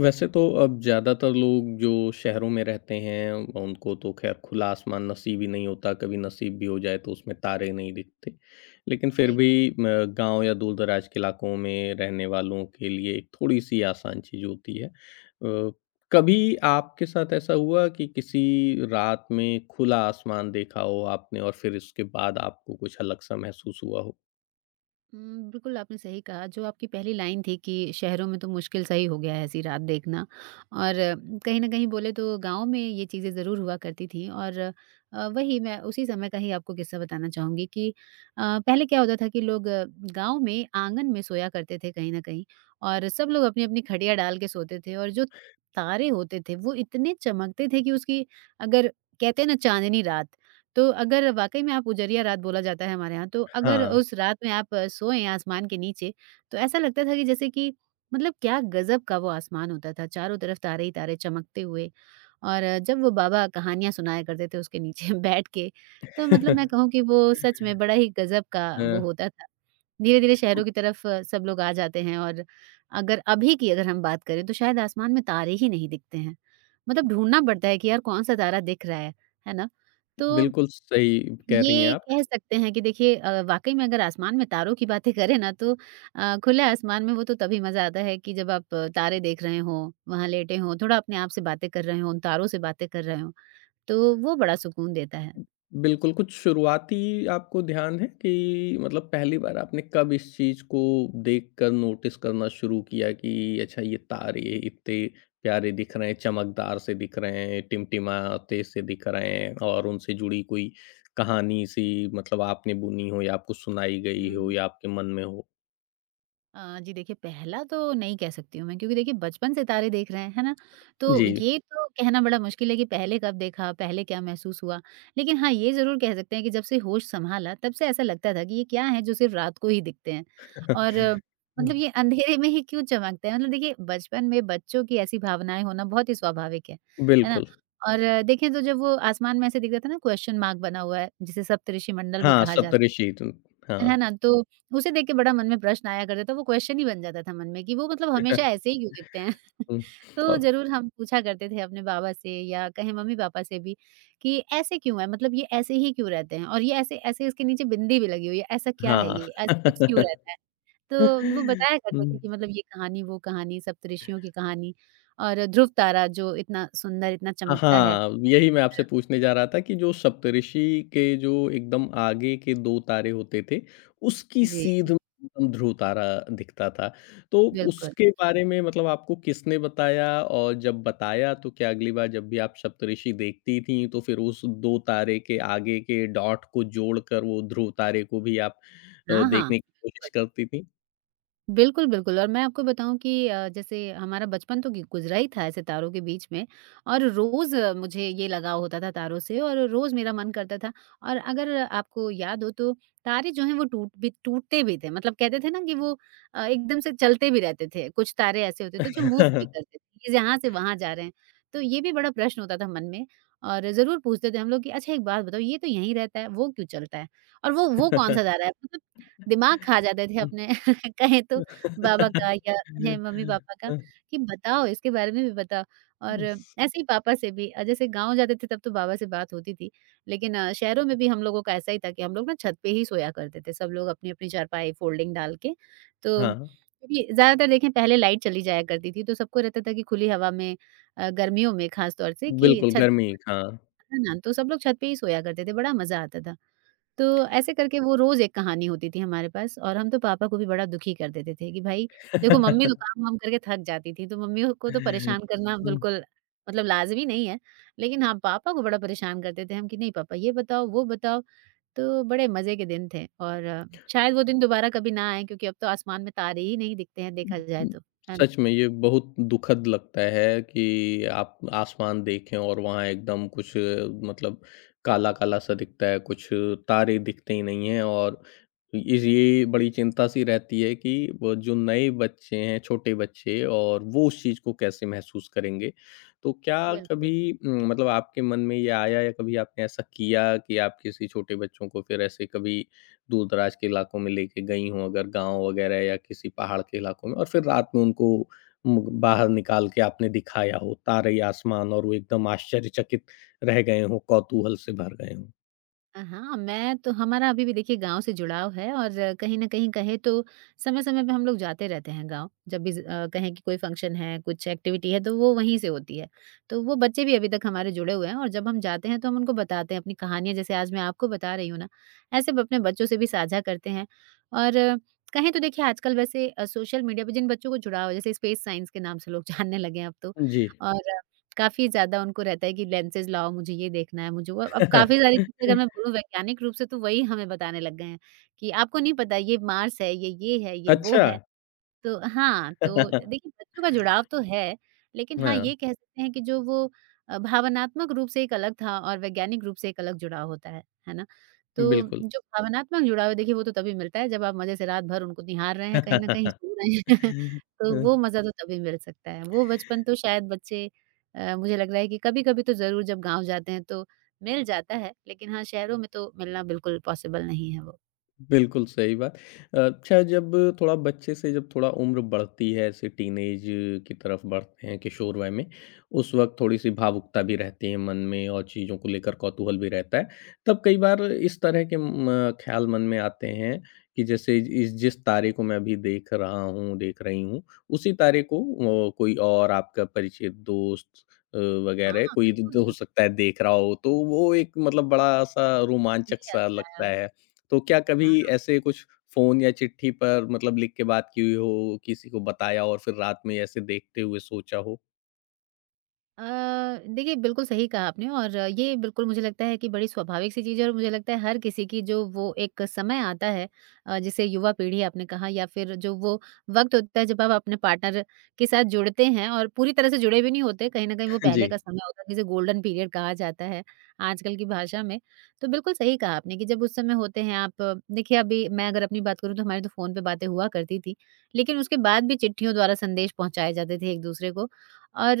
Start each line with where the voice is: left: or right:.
left: वैसे तो अब ज़्यादातर लोग जो शहरों में रहते हैं, उनको तो खैर खुला आसमान नसीब ही नहीं होता। कभी नसीब भी हो जाए तो उसमें तारे नहीं दिखते। लेकिन फिर
right: सही
left: भी
right: कहा।
left: गांव या दूर दराज के इलाकों में रहने वालों के लिए एक थोड़ी सी आसान चीज़ होती है। कभी आपके साथ ऐसा हुआ कि किसी रात में खुला आसमान देखा हो आपने और फिर इसके बाद आपको कुछ अलग सा महसूस हुआ हो?
right: बिल्कुल आपने सही कहा, जो आपकी पहली लाइन थी कि शहरों में तो मुश्किल सही हो गया है ऐसी रात देखना और कहीं न कहीं बोले तो गाँव में ये चीज़ें ज़रूर हुआ करती थी और वही मैं उसी समय का ही आपको किस्सा बताना चाहूँगी कि पहले क्या होता था कि लोग गाँव में आँगन में सोया करते थे कहीं न कहीं और सब लोग अपनी-अपनी खटिया डाल के सोते थे और जो तारे होते थे, वो इतने चमकते थे कि उसकी अगर कहते हैं ना चाँदनी रात तो अगर वाक़ई में आप उजरिया रात बोला जाता है हमारे यहाँ, तो अगर
left: हाँ।
right: उस रात में आप सोए आसमान के नीचे, तो ऐसा लगता था कि जैसे कि मतलब क्या गज़ब का वो आसमान होता था, चारों तरफ तारे ही तारे चमकते हुए। और जब वो बाबा कहानियाँ सुनाया करते थे उसके नीचे बैठ के, तो मतलब मैं कहूँ कि वो सच में बड़ा ही गज़ब का
left: अ,
right: वो होता था। धीरे-धीरे शहरों की तरफ सब लोग आ जाते हैं और अगर अभी की अगर हम बात करें, तो शायद आसमान में तारे ही नहीं दिखते हैं। मतलब ढूँढना पड़ता है कि यार कौन-सा तारा दिख रहा है ना? तो
left: बिल्कुल सही कह रही हैं
right: ये
left: आप।
right: कह सकते हैं कि देखिए वाक़ई में अगर आसमान में तारों की बातें करें ना तो खुले आसमान में वो तो तभी मज़ा आता है कि जब आप तारे देख रहे हों, वहाँ लेटे हों, थोड़ा अपने आप से बातें कर रहे हों, उन तारों से बातें कर रहे हों, तो वो बड़ा सुकून देता है।
left: बिल्कुल, कुछ शुरुआती आपको ध्यान है कि मतलब पहली बार आपने कब इस चीज़ को देखकर नोटिस करना शुरू किया कि अच्छा ये तारे इतने प्यारे दिख रहे हैं, चमकदार से दिख रहे हैं, टिमटिमाते से दिख रहे हैं और उनसे जुड़ी कोई कहानी सी मतलब आपने बुनी हो या आपको सुनाई गई हो
right: हुँ।
left: या आपके मन में हो?
right: जी देखिए, पहला तो नहीं कह सकती हूँ मैं क्योंकि देखिए बचपन से तारे देख रहे हैं, है ना? तो
left: जी।
right: ये तो कहना बड़ा मुश्किल है कि पहले कब देखा, पहले क्या महसूस हुआ। लेकिन हाँ, ये ज़रूर कह सकते हैं कि जब से होश सँभाला तब से ऐसा लगता था कि ये क्या है जो सिर्फ़ रात को ही दिखते हैं और मतलब ये अंधेरे में ही क्यों चमकते हैं? मतलब देखिए बचपन में बच्चों की ऐसी भावनाएँ होना बहुत ही स्वाभाविक है ना?
left: बिल्कुल।
right: और देखें तो जब वो आसमान में ऐसे दिखता था ना क्वेश्चन मार्क बना हुआ है, जिसे सप्तऋषि मंडल भी
left: हाँ,
right: कहा जाता
left: सप्तऋषि द
right: है
left: हाँ।
right: ना? तो उसे देख के बड़ा मन में प्रश्न आया करता था, वो क्वेश्चन ही बन जाता था मन में कि वो मतलब हमेशा ऐसे ही क्यों दिखते हैं?
left: हुँ।
right: तो
left: अ,
right: ज़रूर हम पूछा करते थे अपने बाबा से या कहें मम्मी-पापा से भी कि ऐसे क्यों है? मतलब ये ऐसे ही क्यों रहते हैं? और ये ऐसे ऐसे इसके नीचे बिंदी भी लगी हुई है, ऐसा क्या है
left: हाँ।
right: ये? ऐसा फिक्स क्यों रहता है? तो वो बताया
left: हुँ।
right: करते थे कि मतलब ये कहानी, वो कहानी, सप्तऋषियों की कहानी और ध्रुव तारा जो इतना सुंदर, इतना चमकता है।
left: हाँ, यही मैं आपसे पूछने जा रहा था कि जो सप्तऋषि के जो एकदम आगे के 2 तारे होते थे, उसकी
right: जी,
left: सीध में एकदम ध्रुव तारा दिखता था। तो
right: बिल्कुल।
left: उसके बारे में मतलब आपको किसने बताया और जब बताया तो क्या अगली बार जब भी आप सप्तऋषि देखती थीं, तो फिर उस 2 तारे के आगे के डॉट को जोड़कर वो ध्रुव तारे को भी आप
right: हाँ, हाँ।
left: देखने की कोशिश करती थीं?
right: बिल्कुल, बिल्कुल और मैं आपको बताऊँ कि जैसे हमारा बचपन तो गि गुज़रा ही था ऐसे तारों के बीच में और रोज़ मुझे ये लगाव होता था तारों से और रोज़ मेरा मन करता था और अगर आपको याद हो तो तारे जो हैं वो टूटते भी थे मतलब कहते थे ना कि वो एकदम से चलते भी रहते थे, कुछ तारे ऐसे होते थे जो मूव भी करते थे, ये यहाँ से वहाँ जा रहे हैं। तो ये भी बड़ा प्रश्न होता था मन में और ज़रूर पूछते थे हम लोग कि अच्छा एक बात बताओ ये तो यहीं रहता है, वो क्यों चलता है? और वो कौन-सा तारा है? मतलब दिमाग खा जाते थे
left: हुँ।
right: अपने कहें तो बाबा का या है मम्मी-पापा का कि बताओ इसके बारे में भी बताओ और ऐसे ही पापा से भी जैसे गाँव जाते थे तब तो बाबा से बात होती थी। लेकिन शहरों में भी हम लोगों का ऐसा ही था कि हम लोग ना छत पे ही सोया करते थे। सब लोग अपनी-अपनी चारपाई फ़ोल्डिंग डाल के। तो
left: हाँ।
right: क्योंकि ज़्यादातर देखें पहले लाइट चली जाया करती थी तो सबको रहता था कि खुली हवा में गर्मियों में ख़ास तौर से कि
left: बिल्कुल,
right: छत
left: गर्मी, हाँ।
right: है ना? तो सब लोग छत पे ही सोया करते थे, बड़ा मज़ा आता था। तो ऐसे करके वो रोज़ एक कहानी होती थी हमारे पास और हम तो पापा को भी बड़ा दुखी कर देते थे कि भाई देखो मम्मी तो काम-वाम करके थक जाती थी, तो मम्मी को तो परेशान करना
left: हुँ,
right: बिल्कुल मतलब लाज़मी नहीं है। लेकिन हाँ, पापा को बड़ा परेशान करते थे हम कि नहीं पापा ये बताओ, वो बताओ, तो बड़े मज़े के दिन थे और शायद वो दिन दोबारा कभी ना आए क्योंकि अब तो आसमान में तारे ही नहीं दिखते हैं देखा जाए तो, है ना?
left: सच में ये बहुत दुखद लगता है कि आप आसमान देखें और वहाँ एकदम कुछ मतलब काला-काला सा दिखता है, कुछ तारे दिखते ही नहीं हैं और इस ये बड़ी चिंता-सी रहती है कि वो जो नए बच्चे हैं, छोटे बच्चे और वो उस चीज़ को कैसे महसूस करेंगे। तो क्या
right: बिल्कुल।
left: कभी मतलब आपके मन में ये आया या कभी आपने ऐसा किया कि आप किसी छोटे बच्चों को फिर ऐसे कभी दूर-दराज के इलाकों में लेके गई हों अगर गाँव वगैरह या किसी पहाड़ के इलाकों में और फिर रात में उनको बाहर निकाल के आपने दिखाया हो, तारे आसमान और वो एकदम आश्चर्यचकित रह गए हों, कौतूहल से भर गए हों?
right: हाँ, मैं तो हमारा अभी भी देखिए गाँव से जुड़ाव है और कहीं न कहीं कहें तो समय-समय पे हम लोग जाते रहते हैं गाँव। जब भी कहें कि कोई फंक्शन है, कुछ एक्टिविटी है, तो वो वहीं से होती है। तो वो बच्चे भी अभी तक हमारे जुड़े हुए हैं और जब हम जाते हैं तो हम उनको बताते हैं अपनी कहानियाँ जैसे आज मैं आपको बता रही हूँ ना, ऐसे ब अपने बच्चों से भी साझा करते हैं। और कहें तो देखिए आजकल वैसे सोशल मीडिया पे जिन बच्चों को जुड़ाव है जैसे स्पेस साइंस के नाम से लोग जानने लगे हैं अब तो
left: जी।
right: और काफ़ी ज़्यादा उनको रहता है कि लेंसेज़ लाओ, मुझे ये देखना है, मुझे वो अब काफ़ी सारी चीज़ें अगर मैं बोलूँ वैज्ञानिक रूप से तो वही हमें बताने लग गए हैं, कि आपको नहीं पता ये मार्स है, ये है, ये वो
left: अच्छा।
right: है। तो हाँ, तो देखिए बच्चों का जुड़ाव तो है, लेकिन हाँ,
left: हाँ,
right: ये कह सकते हैं कि जो वो भावनात्मक रूप से एक अलग था और वैज्ञानिक रूप से एक अलग जुड़ाव होता है ना? तो
left: बिल्कुल।
right: जो भावनात्मक जुड़ाव है देखिए वो तो तभी मिलता है जब आप मज़े से रात भर उनको निहार रहे हैं, कहीं न कहीं सो रहे हैं, तो वो
left: हाँ,
right: मज़ा तो तभी मिल सकता है। वो बचपन तो शायद बच्चे मुझे लग रहा है कि कभी-कभी तो ज़रूर जब गाँव जाते हैं तो मिल जाता है, लेकिन हाँ, शहरों में तो मिलना बिल्कुल पॉसिबल नहीं है वो।
left: बिल्कुल सही बात। अच्छा, जब थोड़ा बच्चे से जब थोड़ा उम्र बढ़ती है ऐसे टीनेज की तरफ बढ़ते हैं किशोरवय में, उस वक़्त थोड़ी-सी भावुकता भी रहती है मन में और चीज़ों को लेकर कौतूहल भी रहता है। तब कई बार इस तरह के म ख़्याल मन में आते हैं कि जैसे इस जिस तारे को मैं अभी देख रहा हूँ, देख रही हूँ, उसी तारे को कोई और आपका परिचित दोस्त अ,
right: हाँ,
left: वग़ैरह कोई द हो
right: बिल्कुल,
left: सकता है देख रहा हो, तो वो एक मतलब बड़ा-सा रोमांचक
right: सही याद
left: सा
right: दिलाया
left: लगता
right: आप।
left: है। तो क्या कभी
right: हाँ।
left: ऐसे कुछ फ़ोन या चिट्ठी पर मतलब लिख के बात की हुई हो, किसी को बताया और फिर रात में ऐसे देखते हुए सोचा हो?
right: अ, देखिए बिल्कुल सही कहा आपने और ये बिल्कुल मुझे लगता है कि बड़ी स्वाभाविक सी चीज़ है और मुझे लगता है हर किसी की जो वो एक समय आता है जिसे युवा पीढ़ी आपने कहा या फिर जो वो वक्त होता है जब आप अपने पार्टनर के साथ जुड़ते हैं और पूरी तरह से जुड़े भी नहीं होते कहीं ना कहीं वो पहले
left: जी,
right: का समय होता है जिसे गोल्डन पीरियड कहा जाता है आजकल की भाषा में तो बिल्कुल सही कहा आपने कि जब उस समय होते हैं आप देखिए अभी मैं अगर अपनी बात करूँ तो हमारी तो फोन पे बातें हुआ करती थी लेकिन उसके बाद भी चिट्ठियों द्वारा संदेश पहुंचाए जाते थे एक दूसरे को और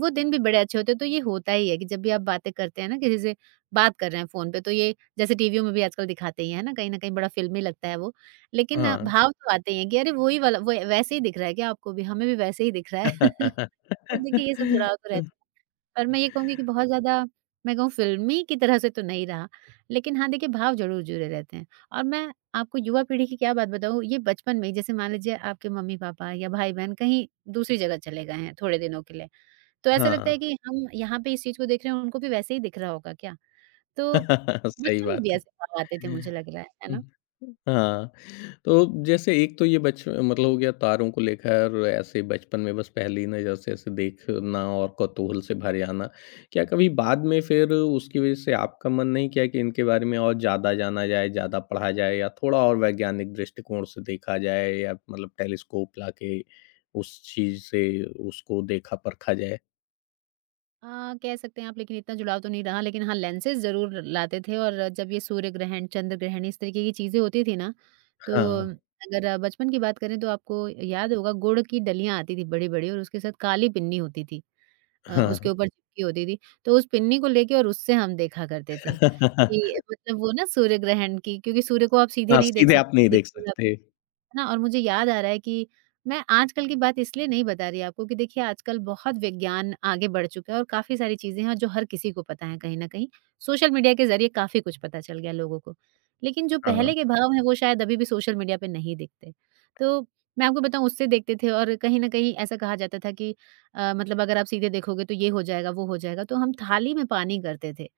right: वो दिन भी बड़े अच्छे होते हैं, तो ये होता ही है कि जब भी आप बातें करते हैं ना किसी से बात कर रहे हैं फ़ोन पे, तो ये जैसे टीवीओं में भी आजकल दिखाते ही हैं, है ना? कहीं न कहीं बड़ा फ़िल्मी लगता है वो। लेकिन
left: हाँ।
right: भाव तो आते ही हैं कि अरे! वो ही वाला वो वैसे ही दिख रहा है क्या आपको भी? हमें भी वैसे ही दिख रहा है। तो देखिए ये सब जुड़ाव तो रहता है। पर मैं ये कहूँगी कि बहुत ज़्यादा मैं कहूँ फ़िल्मी की तरह से तो नहीं रहा, लेकिन हाँ, देखिए भाव ज़रूर जुड़े रहते हैं। और मैं आपको युवा पीढ़ी की क्या बात बताऊँ, ये बचपन में ही जैसे मान लीजिए आपके मम्मी-पापा या भाई-बहन कहीं दूसरी जगह चले गए हैं थोड़े दिनों के लिए। तो ऐसा लगता
left: हाँ।
right: है कि हम यहाँ पे इस चीज़ को देख रहे हैं, उनको भी वैसे ही दिख रहा होगा क्या? तो
left: सही
right: बचपन में भी
left: बात है।
right: ऐसे ख्वाब आते थे
left: हुँ।
right: मुझे लग रहा है ना?
left: हाँ, तो जैसे एक तो ये बच मतलब हो गया तारों को लेकर ऐसे बचपन में बस पहली नज़र से ऐसे देखना और कौतूहल से भर जाना। क्या कभी बाद में फिर उसकी वज़ह से आपका मन नहीं किया कि इनके बारे में और ज़्यादा जाना जाए, ज़्यादा पढ़ा जाए या थोड़ा और वैज्ञानिक दृष्टिकोण से देखा जाए या मतलब टेलिस्कोप लाके उस चीज़ से उसको देखा परखा जाए?
right: कह सकते हैं आप लेकिन इतना जुड़ाव तो नहीं रहा लेकिन हाँ, लेंसेज़ ज़रूर लाते थे और जब ये सूर्य ग्रहण, चंद्र ग्रहण इस तरीके की चीज़ें होती थी ना, तो
left: हाँ,
right: अगर बचपन की बात करें तो आपको याद होगा गुड़ की डलियाँ आती थी बड़ी-बड़ी और उसके साथ काली पिन्नी होती थी। उसके
left: हाँ।
right: ऊपर चिपकी होती थी, तो उस पिन्नी को लेके और उससे हम देखा करते थे, कि मतलब वो ना सूर्य ग्रहण की क्योंकि सूर्य को आप सीधे
left: हाँ,
right: नहीं देख
left: सीधे आप नहीं
right: सकते
left: देख सकते।
right: है ना? और मुझे याद आ रहा है कि मैं आजकल की बात इसलिए नहीं बता रही आपको कि देखिए आजकल बहुत विज्ञान आगे बढ़ चुका है और काफ़ी सारी चीज़ें हैं जो हर किसी को पता है कहीं न कहीं। सोशल मीडिया के ज़रिए काफ़ी कुछ पता चल गया लोगों को। लेकिन जो
left: हाँ,
right: पहले के भाव हैं वो शायद अभी भी सोशल मीडिया पे नहीं दिखते। तो मैं आपको बताऊँ उससे देखते थे और कहीं न कहीं ऐसा कहा जाता था कि मतलब अगर आप सीधे देखोगे तो ये हो जाएगा, वो हो जाएगा। तो हम थाली में पानी करते थे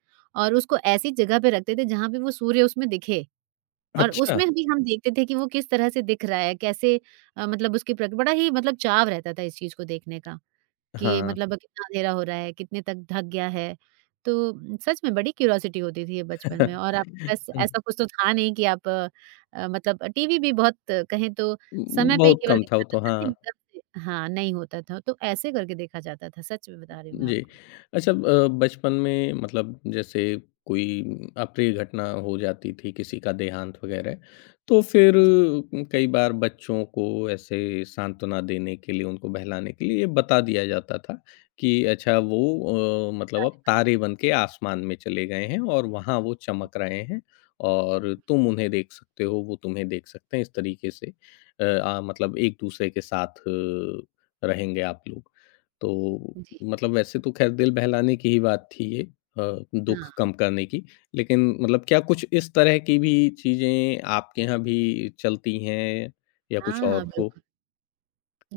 right: और उसको ऐसी जगह पे रखते थे जहाँ पे वो सूर्य उसमें दिखे। और
left: अच्छा!
right: उसमें भी हम देखते थे कि वो किस तरह से दिख रहा है, कैसे मतलब उसकी प्रक बड़ा ही मतलब चाव रहता था इस चीज़ को देखने का, कि
left: हाँ।
right: मतलब अब कितना अँधेरा हो रहा है, कितने तक ढक गया है। तो सच में बड़ी क्यूरियोसिटी होती थी ये बचपन में और आपके पास
left: हुँ,
right: ऐसा कुछ तो था नहीं कि आप मतलब टीवी भी बहुत कहें तो समय पे ही
left: बहुत
right: केवल
left: कम था वो
right: देखा जाता
left: तो,
right: था ना
left: हाँ।
right: एकदम से हाँ, नहीं होता था, तो ऐसे करके देखा जाता था, सच में बता रही हूँ मैं
left: जी।
right: आपको।
left: अच्छा, बचपन में मतलब जैसे कोई अप्रिय घटना हो जाती थी, किसी का देहांत वग़ैरह, तो फिर
right: जी,
left: कई बार बच्चों को ऐसे सांत्वना देने के लिए, उनको बहलाने के लिए ये बता दिया जाता था कि अच्छा वो मतलब अब तारे बन के आसमान में चले गए हैं और वहाँ वो चमक रहे हैं और तुम उन्हें देख सकते हो, वो तुम्हें देख सकते हैं। इस तरीके से अ, आ मतलब एक-दूसरे के साथ रहेंगे आप लोग। तो
right: जी।
left: मतलब वैसे तो ख़ैर दिल बहलाने की ही बात थी ये, दुःख
right: हाँ,
left: कम करने की। लेकिन मतलब क्या कुछ इस तरह की भी चीज़ें आपके यहाँ भी चलती हैं या कुछ
right: हाँ,
left: और हो?
right: बिल्कुल।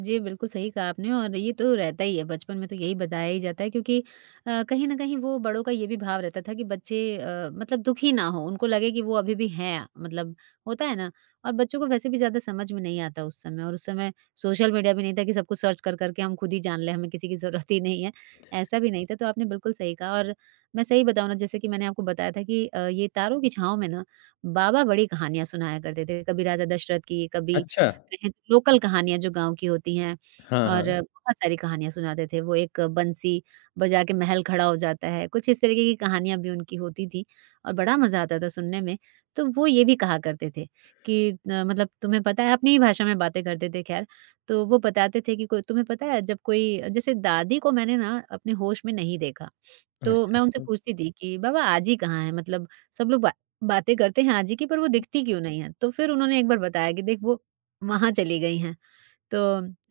right: जी, बिल्कुल सही कहा आपने और ये तो रहता ही है, बचपन में तो यही बताया ही जाता है क्योंकि कहीं न कहीं वो बड़ों का ये भी भाव रहता था कि बच्चे मतलब दुखी ना हो, उनको लगे कि वो अभी भी हैं, मतलब होता है ना? और बच्चों को वैसे भी ज़्यादा समझ में नहीं आता उस समय और उस समय सोशल मीडिया भी नहीं था कि सब कुछ सर्च कर, कर के हम खुद ही जान लें, हमें किसी की ज़रूरत ही नहीं है, ऐसा भी नहीं था, तो आपने बिल्कुल सही कहा और मैं सही बताऊँ ना जैसे कि मैंने आपको बताया था कि ये तारों की छाँव में ना बाबा बड़ी कहानियाँ सुनाया करते थे, कभी राजा दशरथ की, कभी
left: अच्छा।
right: कहें तो लोकल कहानियाँ जो गाँव की होती हैं
left: हाँ,
right: और
left: हाँ।
right: बहुत सारी कहानियाँ सुनाते थे। वो एक बंसी बजा के महल खड़ा हो जाता है, कुछ इस तरीके की कहानियाँ भी उनकी होती थी और बड़ा मज़ा आता था सुनने में। तो वो ये भी कहा करते थे कि मतलब तुम्हें पता है अपनी ही भाषा में बातें करते थे खैर। तो वो बताते थे कि कोई तुम्हें पता है जब कोई जैसे दादी को मैंने ना अपने होश में नहीं देखा। तो मैं उनसे
left: अच्छा।
right: पूछती थी कि बाबा आजी कहाँ है? मतलब सब लोग बा बातें करते हैं आजी की पर वो दिखती क्यों नहीं है? तो फिर उन्होंने एक बार बताया कि देख वो वहाँ चली गई हैं। तो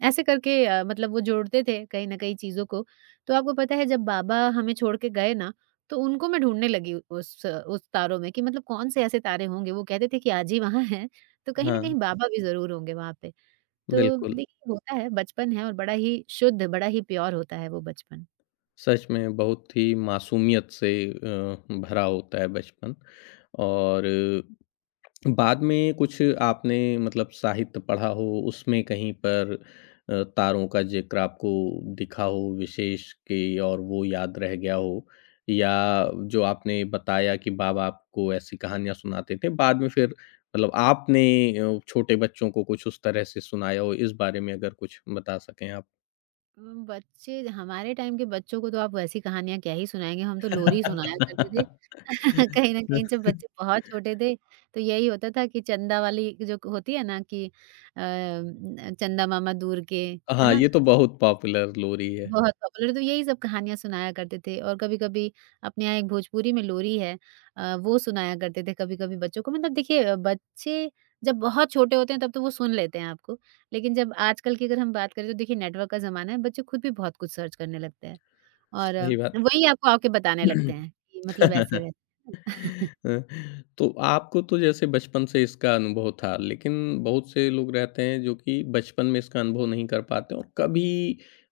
right: ऐसे करके मतलब वो जोड़ते थे कहीं न कहीं चीज़ों को। तो आपको पता है जब बाबा हमें छोड़ के गए ना, तो उनको मैं ढूँढने लगी उस तारों में कि मतलब कौन से ऐसे तारे होंगे? वो कहते थे कि आजी वहाँ हैं, तो कहीं न
left: हाँ,
right: कहीं बाबा भी ज़रूर होंगे वहाँ पे। तो
left: बिल्कुल।
right: देखिए होता है बचपन है और बड़ा ही शुद्ध, बड़ा ही प्योर होता है वो बचपन।
left: सच में बहुत ही मासूमियत से भरा होता है बचपन और बाद में कुछ आपने मतलब साहित्य पढ़ा हो, उसमें कहीं पर तारों का ज़िक्र आपको दिखा हो विशेष के और वो याद रह गया हो? या जो आपने बताया कि बाबा आपको ऐसी कहानियाँ सुनाते थे, बाद में फिर मतलब आपने छोटे बच्चों को कुछ उस तरह से सुनाया हो, इस बारे में अगर कुछ बता सकें आप?
right: बच्चे हमारे टाइम के बच्चों को तो आप वैसी कहानियाँ क्या ही सुनाएँगे, हम तो लोरी सुनाया करते थे। कहीं न कहीं जब बच्चे बहुत छोटे थे, तो यही होता था कि चंदा वाली जो होती है ना कि चंदा मामा दूर के, है
left: हाँ,
right: ना?
left: ये तो बहुत पॉपुलर लोरी है।
right: बहुत पॉपुलर तो यही सब कहानियाँ सुनाया करते थे और कभी-कभी अपने यहाँ एक भोजपुरी में लोरी है वो सुनाया करते थे कभी-कभी बच्चों को मतलब देखिए बच्चे जब बहुत छोटे होते हैं तब तो वो सुन लेते हैं आपको, लेकिन जब आजकल की अगर हम बात करें तो देखिए नेटवर्क का ज़माना है, बच्चे खुद भी बहुत कुछ सर्च करने लगते हैं और
left: सही बात।
right: वही आपको आके बताने लगते हैं कि मतलब
left: अ,
right: ऐसे-वैसे।
left: तो आपको तो जैसे बचपन से इसका अनुभव था, लेकिन बहुत से लोग रहते हैं जो कि बचपन में इसका अनुभव नहीं कर पाते और कभी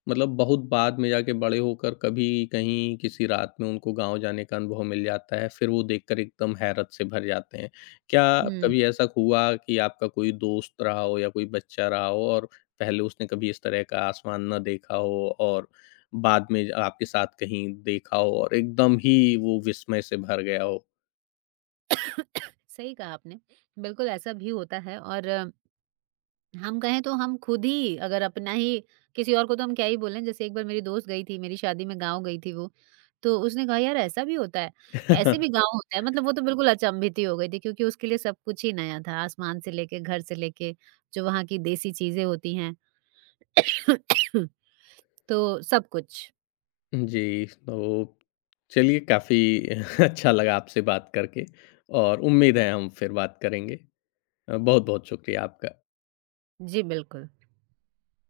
left: मतलब बहुत बाद में जाके बड़े होकर कभी कहीं किसी रात में उनको गाँव जाने का अनुभव मिल जाता है, फिर वो देखकर एकदम हैरत से भर जाते हैं। क्या
right: हुँ,
left: कभी ऐसा हुआ कि आपका कोई दोस्त रहा हो या कोई बच्चा रहा हो और पहले उसने कभी इस तरह का आसमान ना देखा हो और बाद में आपके साथ कहीं देखा हो और एकदम ही वो विस्मय से भर गया हो?
right: सही कहा आपने, बिल्कुल ऐसा भी होता है और हम कहें तो हम खुद ही अगर अपना ही किसी और को तो हम क्या ही बोलें। जैसे एक बार मेरी दोस्त गई थी, मेरी शादी में गाँव गई थी वो, तो उसने कहा यार ऐसा भी होता है, ऐसे भी गाँव होता है। मतलब वो तो बिल्कुल अचंभित ही हो गई थी क्योंकि उसके लिए सब कुछ ही नया था, आसमान से लेके घर से लेके जो वहाँ की देसी चीज़ें होती हैं, तो सब कुछ।
left: जी, तो चलिए काफ़ी अच्छा लगा आपसे बात करके और उम्मीद है हम फिर बात करेंगे। बहुत-बहुत शुक्रिया आपका।
right: जी, बिल्कुल।